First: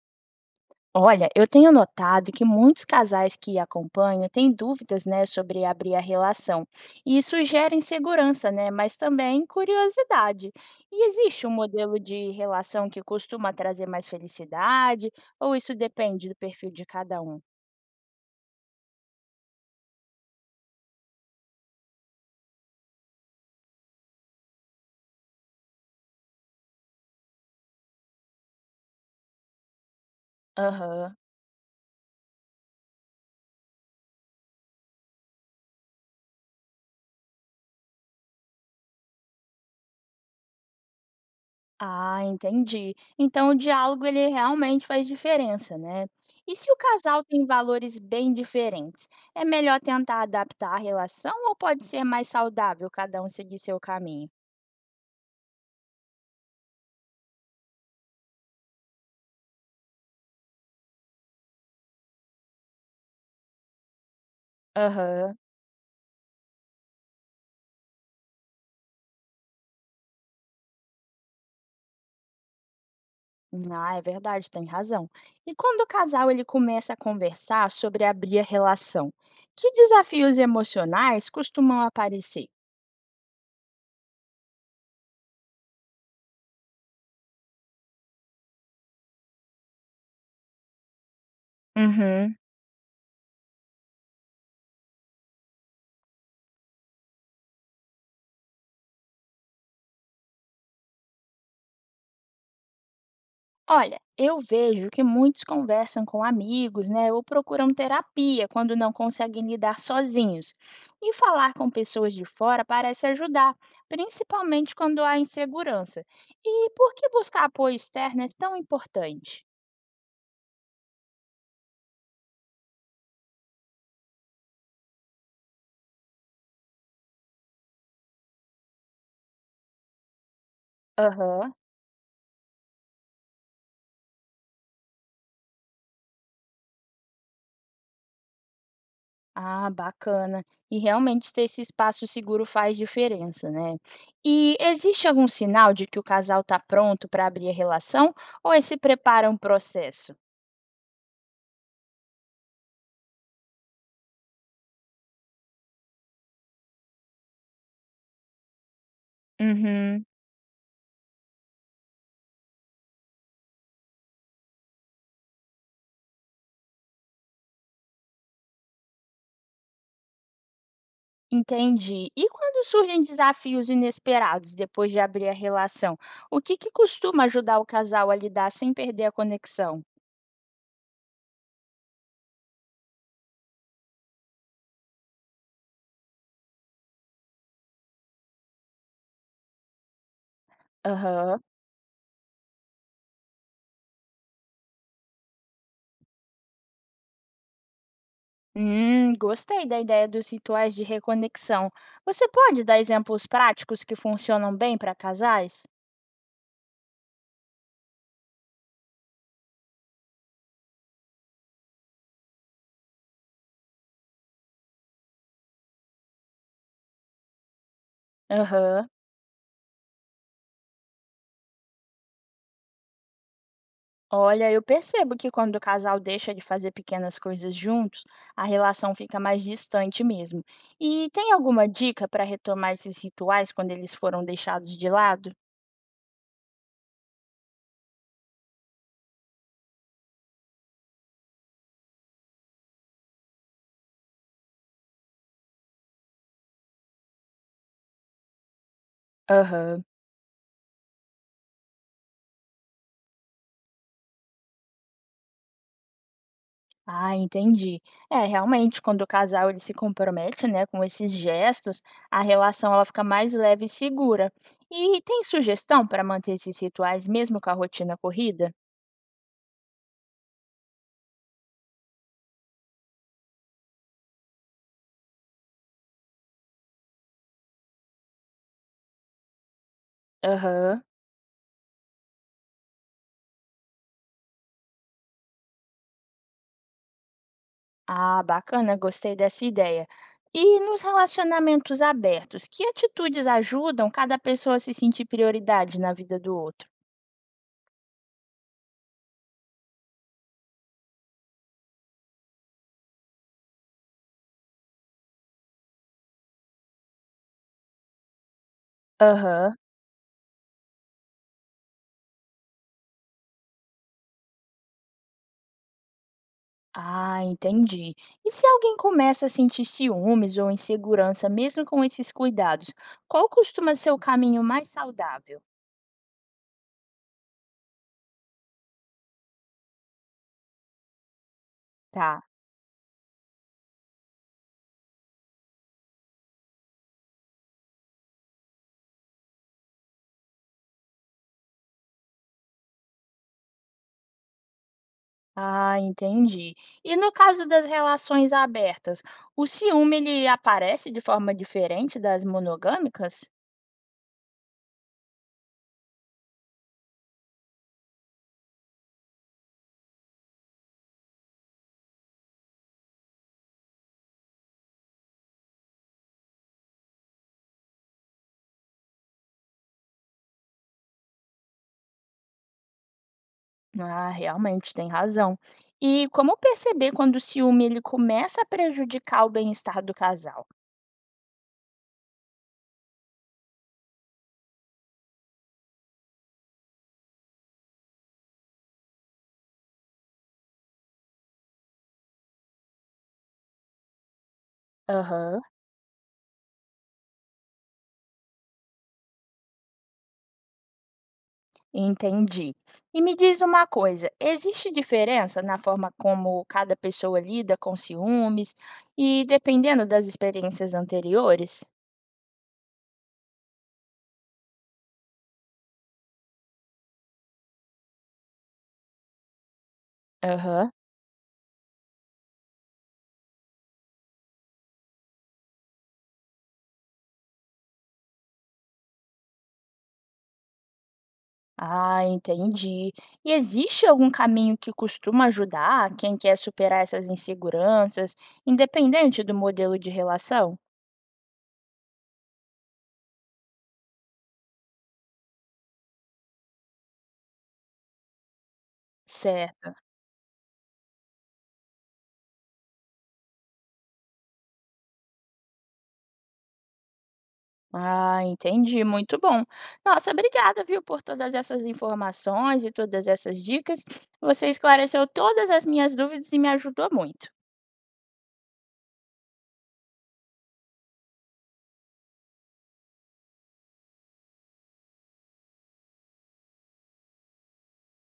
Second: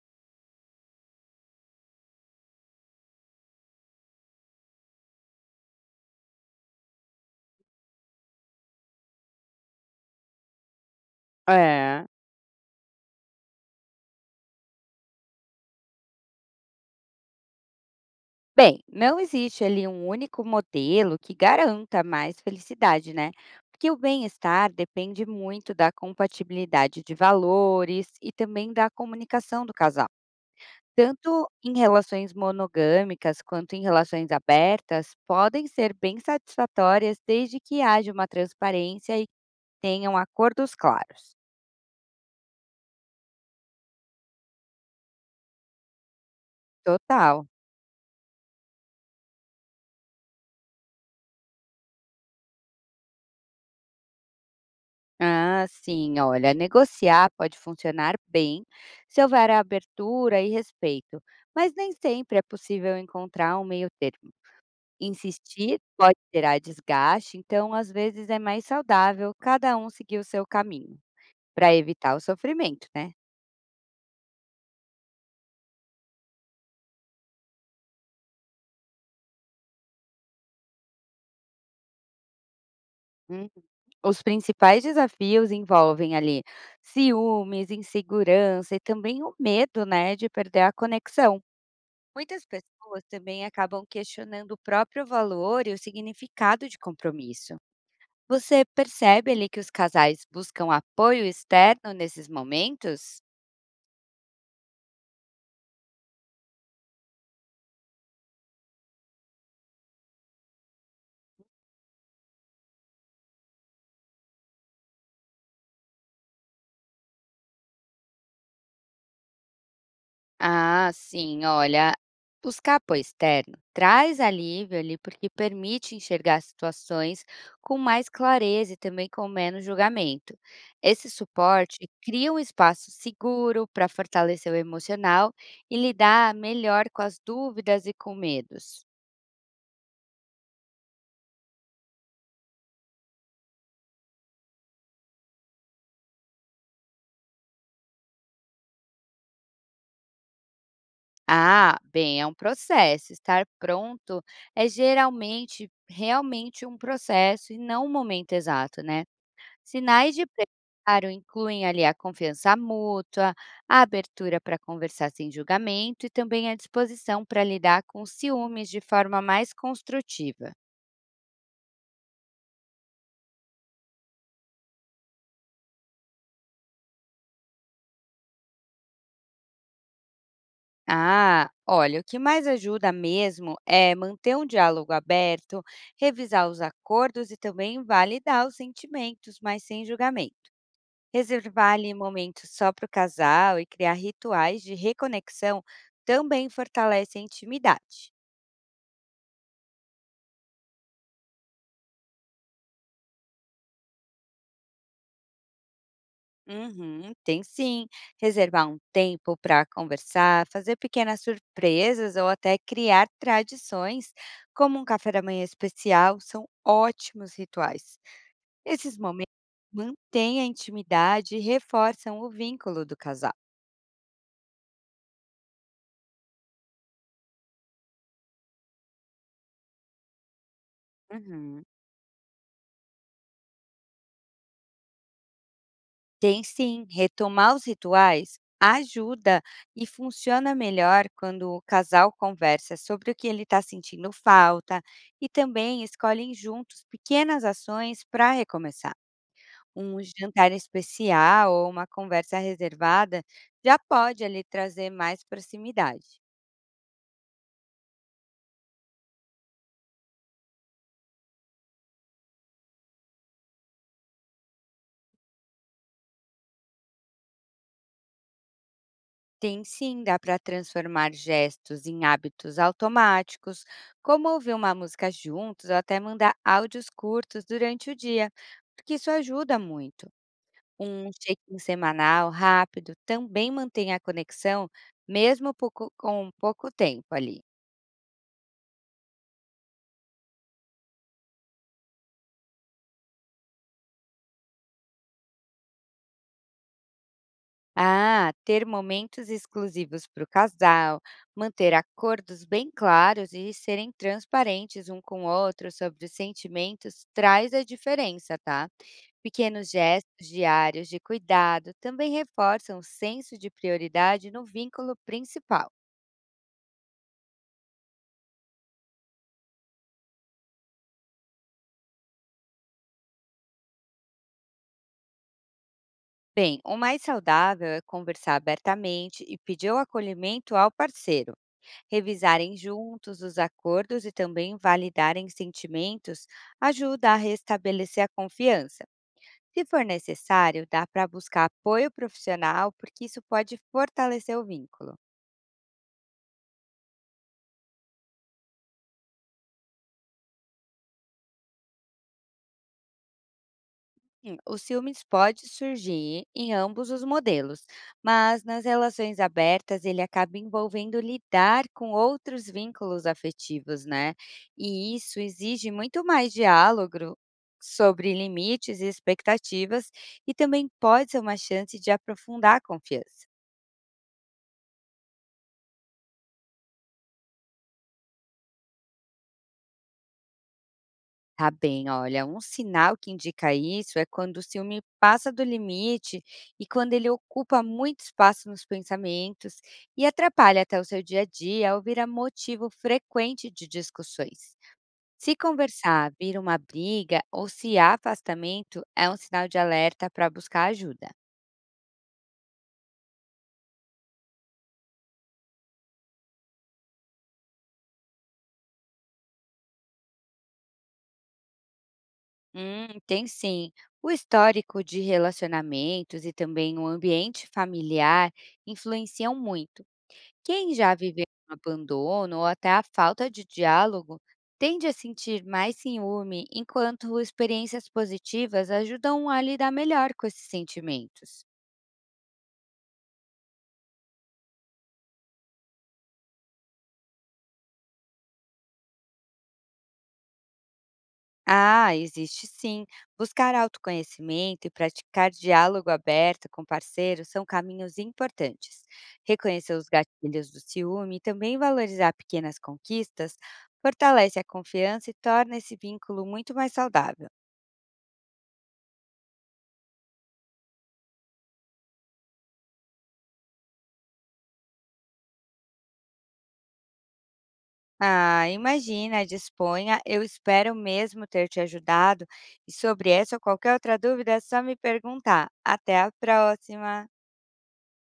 Olha, eu tenho notado que muitos casais que acompanham têm dúvidas, né, sobre abrir a relação. E isso gera insegurança, né, mas também curiosidade. E existe um modelo É. de relação que costuma trazer mais felicidade, ou isso depende do perfil de cada um? Bem, não existe ali um único modelo que garanta mais felicidade, né? Porque o bem-estar depende muito da compatibilidade de valores e também da comunicação do casal. Aham. Tanto em relações monogâmicas quanto em relações abertas, podem ser bem satisfatórias desde que haja uma transparência e tenham acordos claros. Ah, entendi. Então o diálogo ele realmente faz diferença, né? E se o casal Total. tem valores bem diferentes, é melhor tentar adaptar a relação ou pode ser mais saudável cada um seguir seu caminho? Ah, sim, olha, negociar pode funcionar bem se houver abertura e respeito, mas nem sempre é possível encontrar um meio termo. Aham. Insistir pode gerar desgaste, então às vezes é mais saudável cada um seguir o seu caminho, para evitar o sofrimento, né? Ah, é verdade, tem razão. E quando o casal ele começa a conversar sobre abrir a relação, que desafios emocionais costumam aparecer? Hum. Os principais desafios envolvem ali ciúmes, insegurança e também o medo, né, de perder a conexão. Uhum. Muitas pessoas também acabam questionando o próprio valor e o significado de compromisso. Você percebe ali que os casais buscam apoio externo nesses momentos? Olha, eu vejo que muitos conversam com amigos, né, ou procuram terapia quando não conseguem lidar sozinhos. E falar com pessoas de fora parece ajudar, principalmente quando há insegurança. E por que buscar apoio externo é tão importante? Ah, sim, olha, buscar apoio externo traz alívio ali porque permite enxergar situações com mais clareza e também com menos julgamento. Esse Aham. suporte cria um espaço seguro para fortalecer o emocional e lidar melhor com as dúvidas e com medos. Ah, bacana. E realmente ter esse espaço seguro faz diferença, né? E existe algum sinal de que o casal está pronto para abrir a relação ou esse prepara um processo? Ah, bem, é um processo. Estar pronto é geralmente realmente um processo e não um momento exato, né? Uhum. Sinais de preparo incluem ali a confiança mútua, a abertura para conversar sem julgamento e também a disposição para lidar com ciúmes de forma mais construtiva. Entendi. E quando surgem desafios inesperados depois de abrir a relação, o que que costuma ajudar o casal a lidar sem perder a conexão? Ah, olha, o que mais ajuda mesmo é manter um diálogo aberto, revisar os acordos e também validar os sentimentos, mas sem julgamento. Aham. Reservar ali momentos só para o casal e criar rituais de reconexão também fortalece a intimidade. Gostei da ideia dos rituais de reconexão. Você pode dar exemplos práticos que funcionam bem para casais? Uhum, tem sim. Reservar um tempo para conversar, fazer pequenas surpresas ou até criar tradições, como um café da manhã especial, são ótimos rituais. Aham. Esses momentos mantêm a intimidade e reforçam o vínculo do casal. Olha, eu percebo que quando o casal deixa de fazer pequenas coisas juntos, a relação fica mais distante mesmo. E tem Uhum. alguma dica para retomar esses rituais quando eles foram deixados de lado? Tem sim, retomar os rituais ajuda e funciona melhor quando o casal conversa sobre o que ele está sentindo falta e também escolhem juntos pequenas ações para recomeçar. Aham. Um jantar especial ou uma conversa reservada já pode ali trazer mais proximidade. Ah, entendi. É, realmente, quando o casal ele se compromete, né, com esses gestos, a relação ela fica mais leve e segura. E tem sugestão para manter esses rituais mesmo com a rotina corrida? Tem sim, dá para transformar gestos em hábitos automáticos, como ouvir uma música juntos ou até mandar áudios curtos durante o dia, porque isso ajuda muito. Aham. Um check-in semanal rápido também mantém a conexão, mesmo com pouco tempo ali. Ah, bacana, gostei dessa ideia. E nos relacionamentos abertos, que atitudes ajudam cada pessoa a se sentir prioridade na vida do outro? Ah, ter momentos exclusivos para o casal, manter acordos bem claros e serem transparentes um com o outro sobre os sentimentos traz a diferença, tá? Aham. Pequenos gestos diários de cuidado também reforçam o senso de prioridade no vínculo principal. Ah, entendi. E se alguém começa a sentir ciúmes ou insegurança, mesmo com esses cuidados, qual costuma ser o caminho mais saudável? Bem, o mais saudável é conversar abertamente e pedir o acolhimento ao parceiro, Tá. revisarem juntos os acordos e também validarem sentimentos ajuda a restabelecer a confiança. Se for necessário, dá para buscar apoio profissional, porque isso pode fortalecer o vínculo. Ah, entendi. E no caso das relações abertas, o ciúme ele aparece de forma diferente das monogâmicas? Sim, o ciúmes pode surgir em ambos os modelos, mas nas relações abertas ele acaba envolvendo lidar com outros vínculos afetivos, né? E isso exige muito mais diálogo sobre limites e expectativas, e também pode ser uma chance de aprofundar a confiança. Ah, realmente tem razão. E como perceber quando o ciúme ele começa a prejudicar o bem-estar do casal? Tá bem, olha, um sinal que indica isso é quando o ciúme passa do limite e quando ele ocupa muito espaço nos pensamentos e atrapalha até o seu dia a dia ou vira motivo frequente de discussões. Se Aham. conversar vira uma briga ou se há afastamento, é um sinal de alerta para buscar ajuda. Entendi. E me diz uma coisa, existe diferença na forma como cada pessoa lida com ciúmes e dependendo das experiências anteriores? Tem sim. O histórico de relacionamentos e também o ambiente familiar influenciam muito. Aham. Quem já viveu um abandono ou até a falta de diálogo tende a sentir mais ciúme, enquanto experiências positivas ajudam a lidar melhor com esses sentimentos. Ah, entendi. E existe algum caminho que costuma ajudar quem quer superar essas inseguranças, independente do modelo de relação? Ah, existe sim. Buscar autoconhecimento e praticar diálogo aberto com parceiros são caminhos importantes. Reconhecer Certo. os gatilhos do ciúme e também valorizar pequenas conquistas fortalece a confiança e torna esse vínculo muito mais saudável. Ah, entendi, muito bom. Nossa, obrigada, viu, por todas essas informações e todas essas dicas. Você esclareceu todas as minhas dúvidas e me ajudou muito. Ah, imagina, disponha. Eu espero mesmo ter te ajudado. E sobre essa ou qualquer outra dúvida, é só me perguntar. Até a próxima!